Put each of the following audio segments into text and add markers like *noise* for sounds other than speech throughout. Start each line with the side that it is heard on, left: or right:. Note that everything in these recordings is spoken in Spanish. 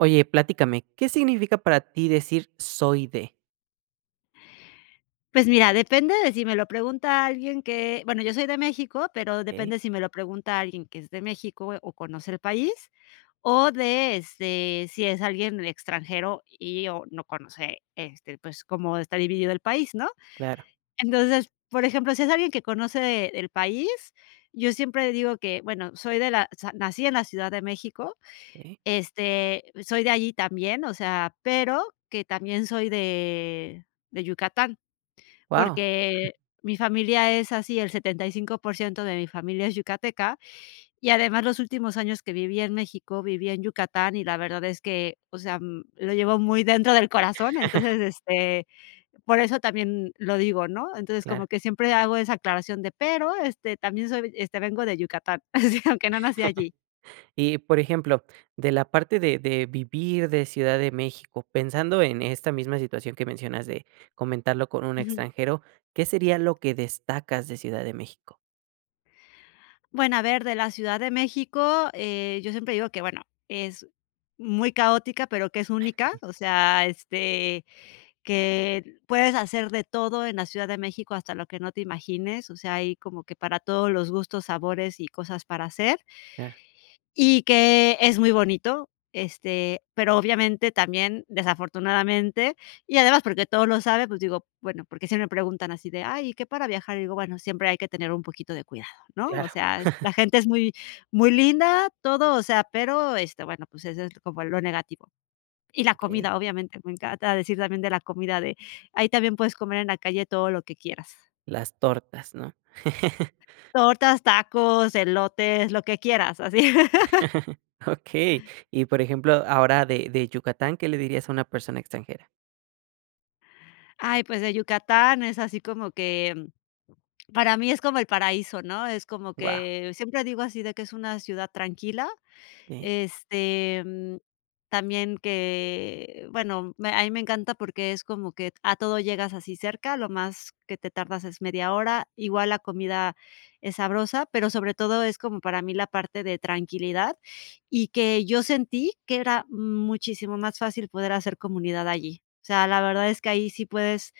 right: Oye, platícame, ¿qué significa para ti decir: "Soy de..."?
left: Pues mira, depende de si me lo pregunta alguien que bueno, yo soy de México, pero
right: Okey.
left: depende si me lo pregunta alguien que es de México o conoce el país, o de, este, si es alguien extranjero y o no conoce, este, pues, cómo está dividido el país, ¿no?
right: Claro.
left: Entonces, por ejemplo, si es alguien que conoce el país, yo siempre digo que bueno, soy de la o sea, nací en la Ciudad de México.
right: Okey.
left: Este, soy de allí también, o sea, pero, que también soy de de Yucatán,
right: Guau. *chuckles*
left: porque, mi familia es así, el 75% de mi familia es yucateca, y además los últimos años que viví en México, viví en Yucatán, y la verdad es que, o sea, mm, lo llevo muy dentro del corazón.
right: *chuckles*
left: Entonces, este, por eso también lo digo, ¿no? Entonces,
right: Claro.
left: como que siempre hago esa aclaración de, pero este, también soy este, vengo de Yucatán, *chuckles* sí, aunque no nací
right: *chuckles*
left: allí.
right: Y, por ejemplo, de la parte de de vivir de Ciudad de México pensando en esta misma situación que mencionas de comentarlo con un
left: Ujú.
right: extranjero, ¿qué sería lo que destacas de Ciudad de México?
left: Bueno, a ver, de la Ciudad de México, eh, yo siempre digo que, bueno, es muy caótica, pero que es única, o sea, este, que puedes hacer de todo en la Ciudad de México, hasta lo que no te imagines. O sea, hay como que para todos los gustos, sabores y cosas para hacer.
right: Claro.
left: Y que es muy bonito, este, pero obviamente, también, desafortunadamente y además porque todos lo saben, pues digo, bueno, porque sí me preguntan así de: "Ay, ¿y qué para viajar?", y digo: "Bueno, siempre hay que tener un poquito de cuidado", ¿no?,
right: Claro.
left: o sea,
right: *chuckles*
left: la gente es muy muy linda, todo, o sea, pero, este, bueno, pues, eso es como lo negativo. Y la
right: Okey.
left: comida, obviamente, me encanta decir también de la comida de ahí también, puedes comer en la calle todo lo que quieras.
right: Las tortas, ¿no? *chuckles*
left: Tortas, tacos, elotes, lo que quieras, así. *laughs*
right: *chuckles* Okey. Y por ejemplo, ahora de de Yucatán, ¿qué le dirías a una persona extranjera?
left: Ay, pues, de Yucatán es así como que, para mí es como el paraíso, ¿no?, es como
right: Guau.
left: que siempre digo así de que es una ciudad tranquila.
right: Okey.
left: Este, mm, también que, bueno, me a mí me encanta porque es como que a todo llegas así cerca, lo más que te tardas es media hora. Igual la comida es sabrosa, pero sobre todo es como para mí la parte de tranquilidad, y que yo sentí que era muchísimo más fácil poder hacer comunidad allí. O sea, la verdad es que ahí sí puedes,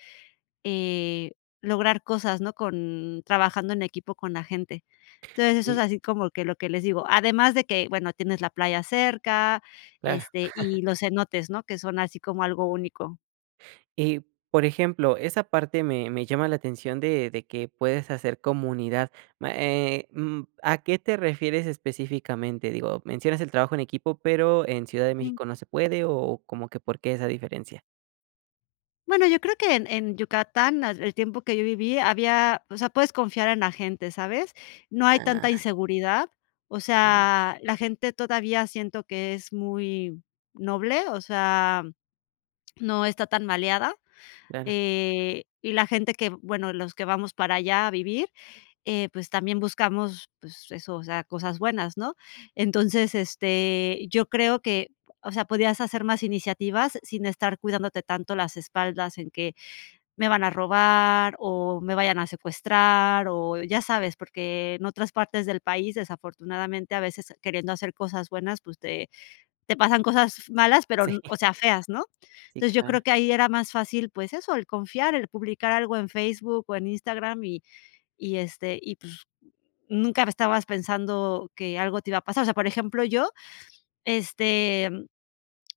left: eh, lograr cosas, ¿no? con trabajando en equipo con la gente. Entonces, eso es
right: Y
left: así como que lo que les digo. Además de que, bueno, tienes la playa cerca,
right: Claro.
left: este,
right: *chuckles*
left: y los cenotes, ¿no?, que son así como algo único.
right: Y, por ejemplo esa parte me me llama la atención de de que puedes hacer comunidad, ma eh, mm, ¿a qué te refieres específicamente? Digo, mencionas el trabajo en equipo, pero, ¿en Ciudad de
left: Ujú.
right: México no se puede? O, ¿como que por qué, esa diferencia?
left: Bueno, yo creo que en en Yucatán, ah, el tiempo que yo viví, había o sea, puedes confiar en la gente, ¿sabes? No hay tanta
right: Ah.
left: inseguridad, o
right: Vale.
left: sea, la gente todavía siento que es muy noble, o sea, no está tan maleada.
right: Claro.
left: Eh, y la gente que bueno, los que vamos para allá a vivir, eh, pues, también buscamos, pues, eso, o sea, cosas buenas, ¿no? Entonces, este, yo creo que, o sea, podías hacer más iniciativas sin estar cuidándote tanto las espaldas en que, me van a robar, o me vayan a secuestrar, o ya sabes. Porque, en otras partes del país, desafortunadamente, a veces queriendo hacer cosas buenas, pues, te te pasan cosas, f malas, pero,
right: Sí.
left: o sea feas, ¿no?
right: Sí,
left: Entonces, yo
right: claro.
left: creo que ahí era más fácil, pues eso, el confiar, el publicar algo en Facebook, o en Instagram. Y y, este, y pues, nunca estabas pensando que algo te iba a pasar. O sea, por ejemplo, yo este,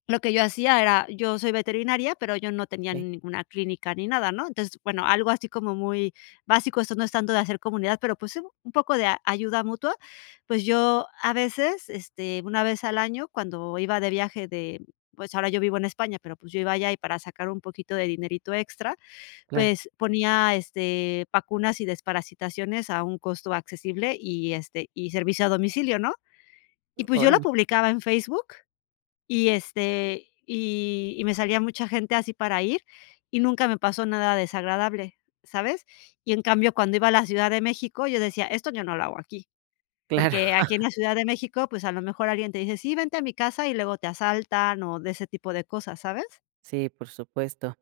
left: lo que yo hacía era, yo soy veterinaria, pero, yo no tenía
right: Okey.
left: ninguna clínica ni nada, ¿no? Entonces, bueno, algo así como muy básico, esto no es tanto de hacer comunidad, pero, pues, un poco de ayuda mutua. Pues, yo a veces, este, una vez al año, cuando iba de viaje de pues, ahora yo vivo en España, pero, pues, yo iba allá y para sacar un poquito de dinerito extra,
right: Claro.
left: pues, ponía, este, vacunas y desparasitaciones a un costo accesible y, este, y servicio a domicilio, ¿no? Y, pues, yo lo
right: Órale.
left: publicaba en Facebook y, este, y y me salía mucha gente así para ir, y nunca me pasó nada desagradable, ¿sabes? Y en cambio, cuando iba a la Ciudad de México, yo decía: "Esto yo no lo hago aquí",
right: Claro.
left: porque aquí en
right: *chuckles*
left: la Ciudad de México, pues, a lo mejor alguien te dice: "Sí, vente a mi casa", y luego te asaltan, o de ese tipo de cosas, ¿sabes?
right: Sí, por supuesto.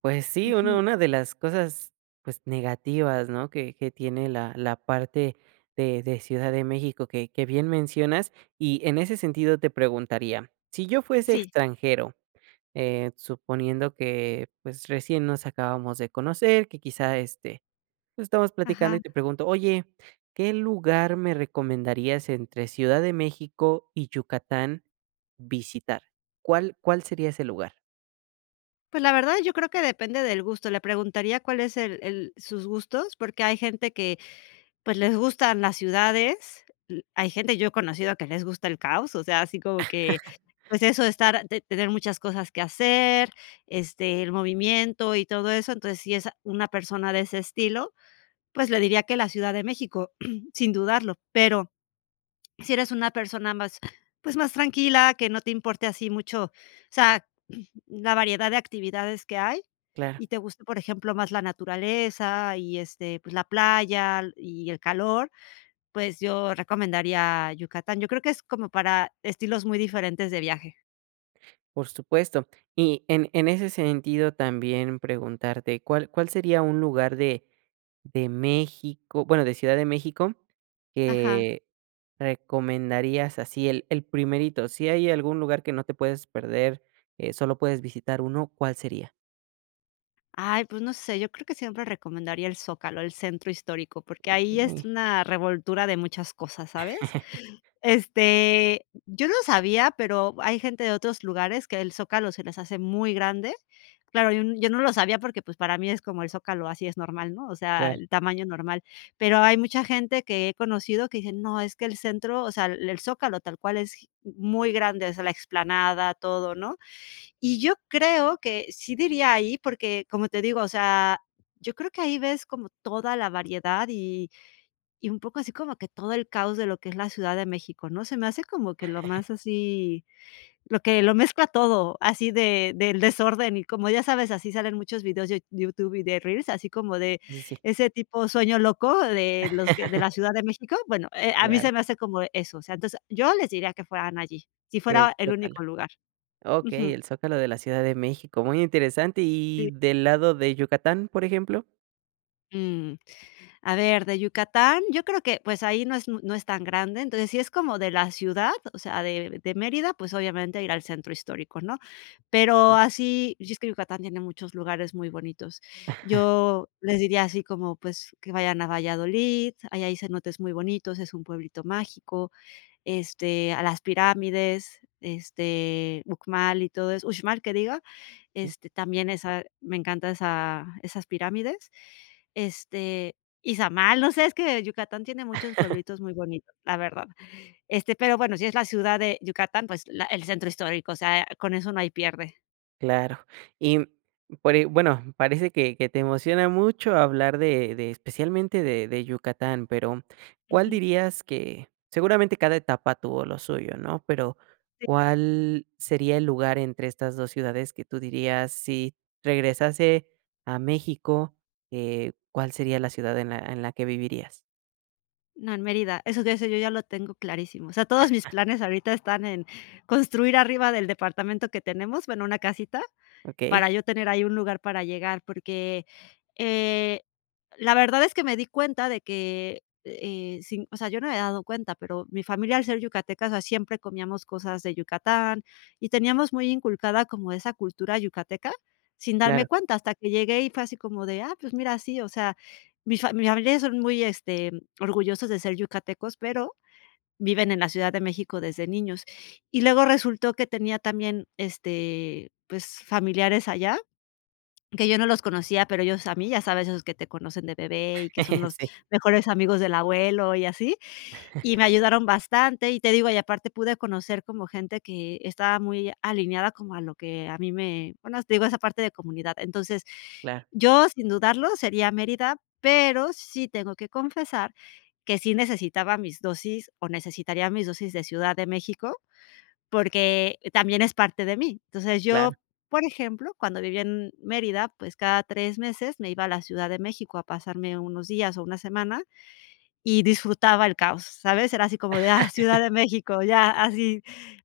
right: Pues sí, una
left: Ujú.
right: una de las cosas pues negativas, ¿no? Que que tiene la la parte de de Ciudad de México, que que bien mencionas y en ese sentido te preguntaría, si yo fuese
left: Sí.
right: extranjero, eh, suponiendo que, pues, recién nos acabamos de conocer, que quizá, este, pues, estamos platicando y
left: Ajá.
right: te pregunto: "Oye, ¿qué lugar me recomendarías entre Ciudad de México y Yucatán visitar?". ¿Cuál cuál sería ese lugar?
left: Pues, la verdad yo creo que depende del gusto. Le preguntaría cuál es el el sus gustos, porque hay gente que, pues, les gustan las ciudades. L hay gente, yo he conocido que les gusta el caos, o sea, así como que,
right: *laughs*
left: pues, eso de estar, de de tener muchas cosas que hacer, este, el movimiento y todo eso. Entonces, sí, es, ah, una persona de ese estilo, pues, le diría que la Ciudad de México, *clears throat* sin dudarlo. Pero, sí eres una persona más, pues, más tranquila, que no te importe así mucho, o sea, *clears throat* la variedad de actividades que hay
right: Claro.
left: y te gusta, por ejemplo, más la naturaleza y este, pues, la playa y el calor, pues, yo recomendaría Yucatán. Yo creo que es, como para estilos muy diferentes de viaje.
right: Por supuesto. Y en en ese sentido también preguntarte, ¿cuál cuál sería un lugar de de México, bueno, de Ciudad de México,
left: Ajá.
right: que recomendarías? Así el el primerito. Si hay algún lugar que no te puedes perder, eh, solo puedes visitar uno, ¿cuál sería?
left: Ay, pues, no sé, yo creo que siempre recomendaría el Zócalo, el Centro Histórico, porque ahí es
right: Okey.
left: una revoltura de muchas cosas, ¿sabes?
right: *laughs*
left: Este, yo no sabía, pero hay gente de otros lugares que el Zócalo se les hace muy grande. Claro, yo n yo no lo sabía porque, pues, para mí es como el Zócalo, así es normal, ¿no? O sea,
right: Claro.
left: el tamaño normal. Pero, hay mucha gente que he conocido que dice: "No, es que el centro", o sea, el el Zócalo tal cual es gi muy grande, o sea, la explanada, todo, ¿no? Y yo creo que, sí diría ahí, porque, como te digo, o sea, yo creo que ahí ves como toda la variedad y y un poco así como que todo el caos de lo que es la Ciudad de México, ¿no? Se me hace como que lo
right: *chuckles*
left: más así, lo que lo mezcla todo, así de del desorden, y como ya sabes, así salen muchos videos de YouTube y de reels así como de,
right: Sí, sí.
left: ese tipo sueño loco de los que de
right: *laughs*
left: la Ciudad de México. Bueno, eh, a mí se
right: Claro.
left: me hace como eso, o sea, entonces yo les diría que fueran allí, si
right: El
left: fuera el
right: Zócalo.
left: único lugar. Ujú.
right: Okey, el Zócalo de la Ciudad de México, muy interesante,
left: Sí.
right: ¿y del lado de Yucatán? Por ejemplo.
left: Mm. A ver, de Yucatán, yo creo que, pues, ahí no es muy no es tan grande. Entonces, si es como de la ciudad, o sea, de de Mérida, pues, obviamente, ir al centro histórico, ¿no?, pero así y es que Yucatán tiene muchos lugares muy bonitos.
right: *chuckles*
left: Yo les diría así como, pues, que vayan a Valladolid, ahí hay cenotes muy bonitos, es un pueblito mágico, este, a las pirámides, este, Uxmal y todo eso, Uxmal que diga,
right: Sí.
left: este, también esa, me encanta esa esas pirámides. Este, Izamal, no sé, es que Yucatán tiene muchos
right: *chuckles*
left: pueblitos muy bonitos, la verdad. Este, pero bueno, si es la ciudad de Yucatán, pues, la el centro histórico, o sea, con eso no hay pierde.
right: Claro. Y, mm, pero, y bueno, parece que que te emociona mucho hablar de de especialmente de de Yucatán, pero, ¿cuál
left: Ujú.
right: dirías que?, seguramente cada etapa tuvo lo suyo, ¿no?, pero,
left: Sí.
right: ¿cuál sería el lugar entre estas 2 ciudades?, que tú dirías: "Si regresase a México", eh, ¿cuál sería la ciudad en la en la que vivirías?
left: No, en Mérida, eso ya sé yo ya lo tengo clarísimo. O sea, todos mis
right: *chuckles*
left: planes ahorita están en construir arriba del departamento que tenemos, bueno, una casita,
right: Okey.
left: para yo tener ahí un lugar para llegar, porque, eh, la verdad es que me di cuenta de que, eh, sin o sea, yo no me había dado cuenta, pero mi familia al ser yucateca, o sea, siempre comíamos cosas de Yucatán y teníamos muy inculcada como esa cultura yucateca, sin darme
right: Claro.
left: cuenta, hasta que llegué y fue así como de, ah, pues mira, sí, o sea, mi fami mis familiares son muy este orgullosos de ser yucatecos, pero, viven en la Ciudad de México desde niños y luego resultó que tenía también, este, pues, familiares allá, que yo no los conocía pero, ellos a mí ya sabes esos que te conocen de bebé y que son
right: *chuckles*
left: los
right: Sí.
left: mejores amigos del abuelo y así, y
right: *chuckles*
left: me ayudaron bastante. Y te digo, y aparte pude conocer como gente que estaba muy alineada como a lo que a mí me bueno, te digo, esa parte de comunidad. Entonces,
right: Claro.
left: yo sin dudarlo sería Mérida, pero, sí tengo que confesar que sí necesitaba mis dosis, o necesitaría mis dosis de Ciudad de México, porque, también es parte de mí. Entonces,
right: Claro.
left: yo, por ejemplo, cuando vivía en Mérida, pues cada 3 meses me iba a la Ciudad de México a pasarme unos días o una semana, y disfrutaba el caos, ¿sabes? Era así como de, ah, Ciudad de
right: *laughs*
left: México, ya así,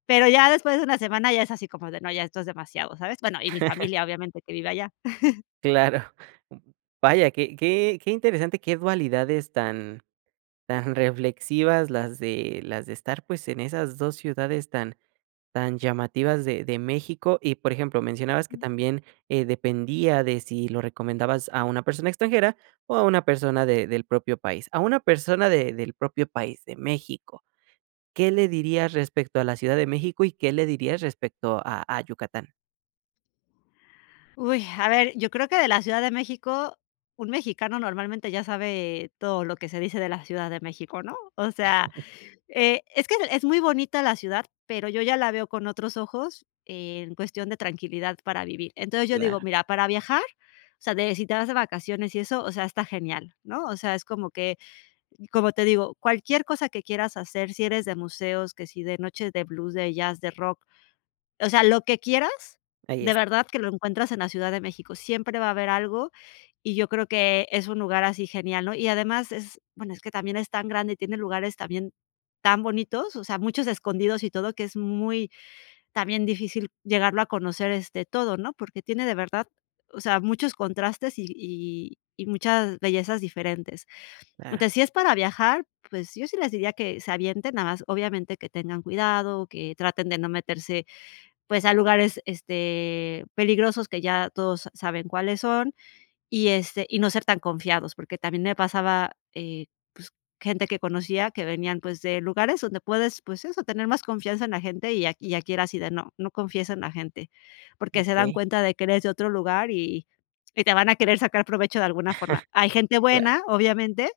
left: pero, ya después de una semana, ya es así como de no, ya esto es demasiado, ¿sabes? Bueno, y mi
right: *chuckles*
left: familia obviamente que vive allá. *chuckles*
right: Claro. Mm, vaya qué qué qué interesante qué dualidades, tan tan reflexivas las de las de estar pues, en esas 2 ciudades tan tan llamativas de de México y por ejemplo mencionabas que
left: Ujú.
right: también, eh, dependía de si lo recomendabas a una persona extranjera, o a una persona de del propio país. A una persona de del propio país de México, ¿qué le dirías respecto a la Ciudad de México y qué le dirías respecto a a Yucatán?
left: Uy, a ver, yo creo que de la Ciudad de México, un mexicano normalmente ya sabe todo lo que se dice de la Ciudad de México, ¿no? O sea,
right: *chuckles*
left: eh, es que es muy bonita la ciudad, pero, yo ya la veo con otros ojos en cuestión de tranquilidad para vivir. Entonces, yo
right: Claro.
left: digo, mira, para viajar, o sea, de, si te vas de vacaciones y eso, o sea, está genial, ¿no? O sea, es como que, como te digo, cualquier cosa que quieras hacer, si eres de museos, que si de noches de blues, de jazz, de rock. O sea, lo que quieras,
right: Ahí
left: de
right: está.
left: verdad que lo encuentras en la Ciudad de México. Siempre va a haber algo y yo creo que es un lugar así genial, ¿no? Y además es, bueno, es que también, es tan grande y tiene lugares también tan bonitos, o sea, muchos escondidos y todo que es muy también, difícil llegarlo a conocer, este, todo, ¿no? Porque, tiene de verdad, o sea, muchos contrastes y y y muchas bellezas diferentes.
right: Claro.
left: Entonces, si es para viajar, pues yo sí les diría que se avienten, nada más, obviamente, que tengan cuidado, que traten de no meterse, pues, a lugares, este, peligrosos que ya todos sa saben cuáles son y este, y no ser tan confiados, porque, también me pasaba, eh, pues, gente que conocía que venían, pues, de lugares donde puedes, pues, eso tener más confianza en la gente y a y aquí era así de no no confíes en la gente. Porque, se dan
right: Okey.
left: cuenta de que eres de otro lugar y y te van a querer sacar provecho de alguna forma. Hay
right: *chuckles*
left: gente
right: Claro.
left: buena, obviamente,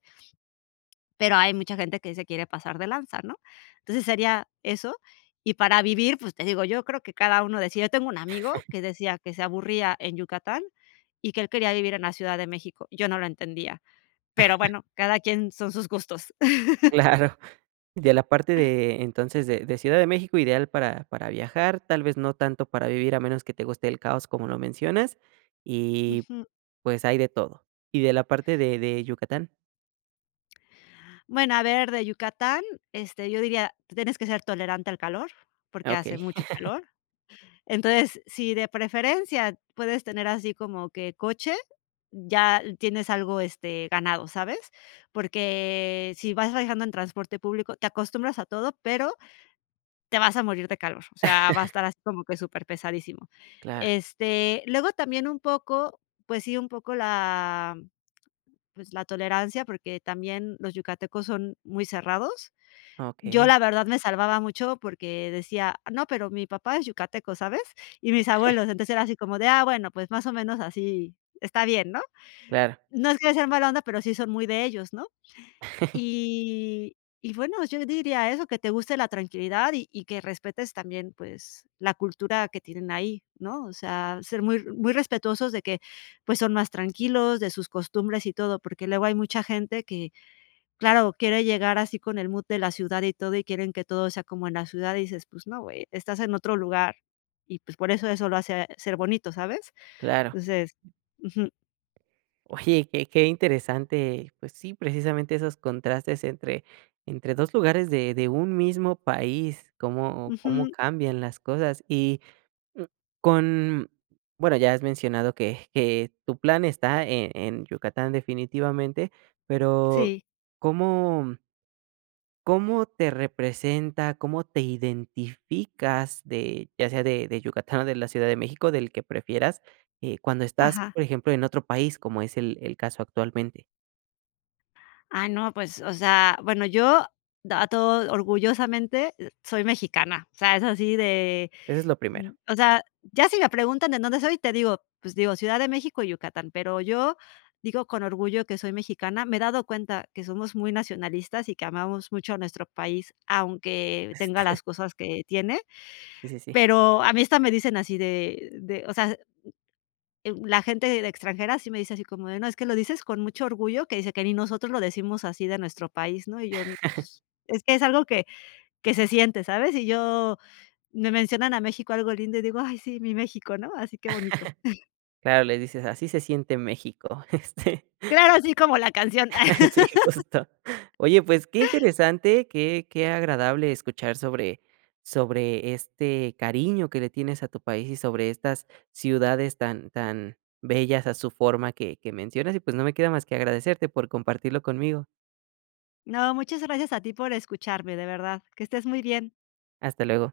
left: pero, hay mucha gente que se quiere pasar de lanza, ¿no? Entonces, sería eso. Y para vivir, pues, te digo, yo creo que cada uno decida. Tengo un amigo
right: *chuckles*
left: que decía que se aburría en Yucatán, y que él quería vivir en la Ciudad de México. Yo no lo entendía, pero
right: *chuckles*
left: bueno, cada quien, son sus gustos. *laughs*
right: Claro, de la parte de entonces, de de Ciudad de México ideal para para viajar, tal vez, no tanto para vivir, a menos que te guste el caos como lo mencionas, y
left: Ujú.
right: pues, hay de todo, ¿y de la parte de de Yucatán?
left: Bueno, a ver, de Yucatán, este, yo diría, tú tienes que ser tolerante al calor,
right: Ah,
left: porque, hace
right: okey.
left: mucho
right: *chuckles*
left: calor. Entonces, sí de preferencia puedes tener así como que coche, ya tienes algo, este, ganado, ¿sabes? Porque, sí vas viajando en transporte público, te acostumbras a todo, pero, te vas a morir de calor. O sea, va a
right: *laughs*
left: estar así como que superpesadísimo.
right: Claro.
left: Este, luego también un poco, pues sí, un poco la, pues, la tolerancia, porque, también los yucatecos son muy cerrados. Yo
right: Okey.
left: la verdad me salvaba mucho porque, decía: "No, pero mi papá es yucateco, ¿sabes? Y mis
right: *chuckles*
left: abuelos", entonces era así como de: "Ah, bueno, pues, más o menos así está bien", ¿no?
right: Claro.
left: No, es que sean mala onda, pero, sí son muy de ellos, ¿no?
right: *chuckles*
left: Y y bueno, yo diría eso, que te guste la tranquilidad y y que respetes también, pues, la cultura que tienen ahí, ¿no? O sea, ser muy r muy respetuosos de que, pues, son más tranquilos de sus costumbres y todo, porque, luego hay mucha gente que claro quiere llegar así con el mood de la ciudad y todo, y quieren que todo sea como en la ciudad y dices, pues, no güey estás en otro lugar y pues, por eso, eso lo hace ser bonito ¿sabes?
right: Claro.
left: Entonces Ujú.
right: Oye, qué qué interesante, pues sí, precisamente esos contrastes entre entre 2 lugares de de un mismo país, cómo cómo
left: Ujú.
right: cambian las cosas y, mm, con bueno, ya has mencionado que que tu plan está, eh, en Yucatán definitivamente, pero,
left: Sí.
right: ¿cómo? ¿cómo te representa? ¿Cómo te identificas de ya sea de de Yucatán o de la Ciudad de México, del que prefieras, eh, cuando estás
left: Ajá.
right: por ejemplo en otro país como es el el caso actualmente?
left: Ah no, pues, o sea, bueno, yo, d ah, a todo orgullosamente, eh, soy mexicana. O sea, es así de
right: Eso es lo primero.
left: o sea, ya si me preguntan de dónde soy, te digo, pues digo: "Ciudad de México y Yucatán". Pero, yo digo con orgullo que soy mexicana, me he dado cuenta que somos muy nacionalistas y que amamos mucho a nuestro país, aunque tenga
right: *chuckles*
left: las cosas que tiene,
right: Sí, sí, sí.
left: pero, a mí hasta me dicen así de de, o sea, eh, la gente de extranjera sí me dice así como de no: "Es que lo dices con mucho orgullo", que dice: "Que ni nosotros lo decimos así de nuestro país", ¿no? Y yo
right: *chuckles*
left: pues, es algo que que se siente, ¿sabes? Y yo me mencionan a México algo lindo y digo: "Ay sí, mi México", ¿no? Así qué bonito. *chuckles*
right: *chuckles* Claro, le dices así se siente México. Este.
left: Claro, así como la canción.
right: *chuckles* Sí justo,
left: *laughs*
right: oye pues, qué interesante qué qué agradable escuchar sobre sobre este cariño que le tienes a tu país y sobre estas ciudades tan tan bellas a su forma que que mencionas y pues, no me queda más que agradecerte por compartirlo conmigo.
left: No, muchas gracias a ti por escucharme, de verdad. Que estés muy bien.
right: Hasta luego.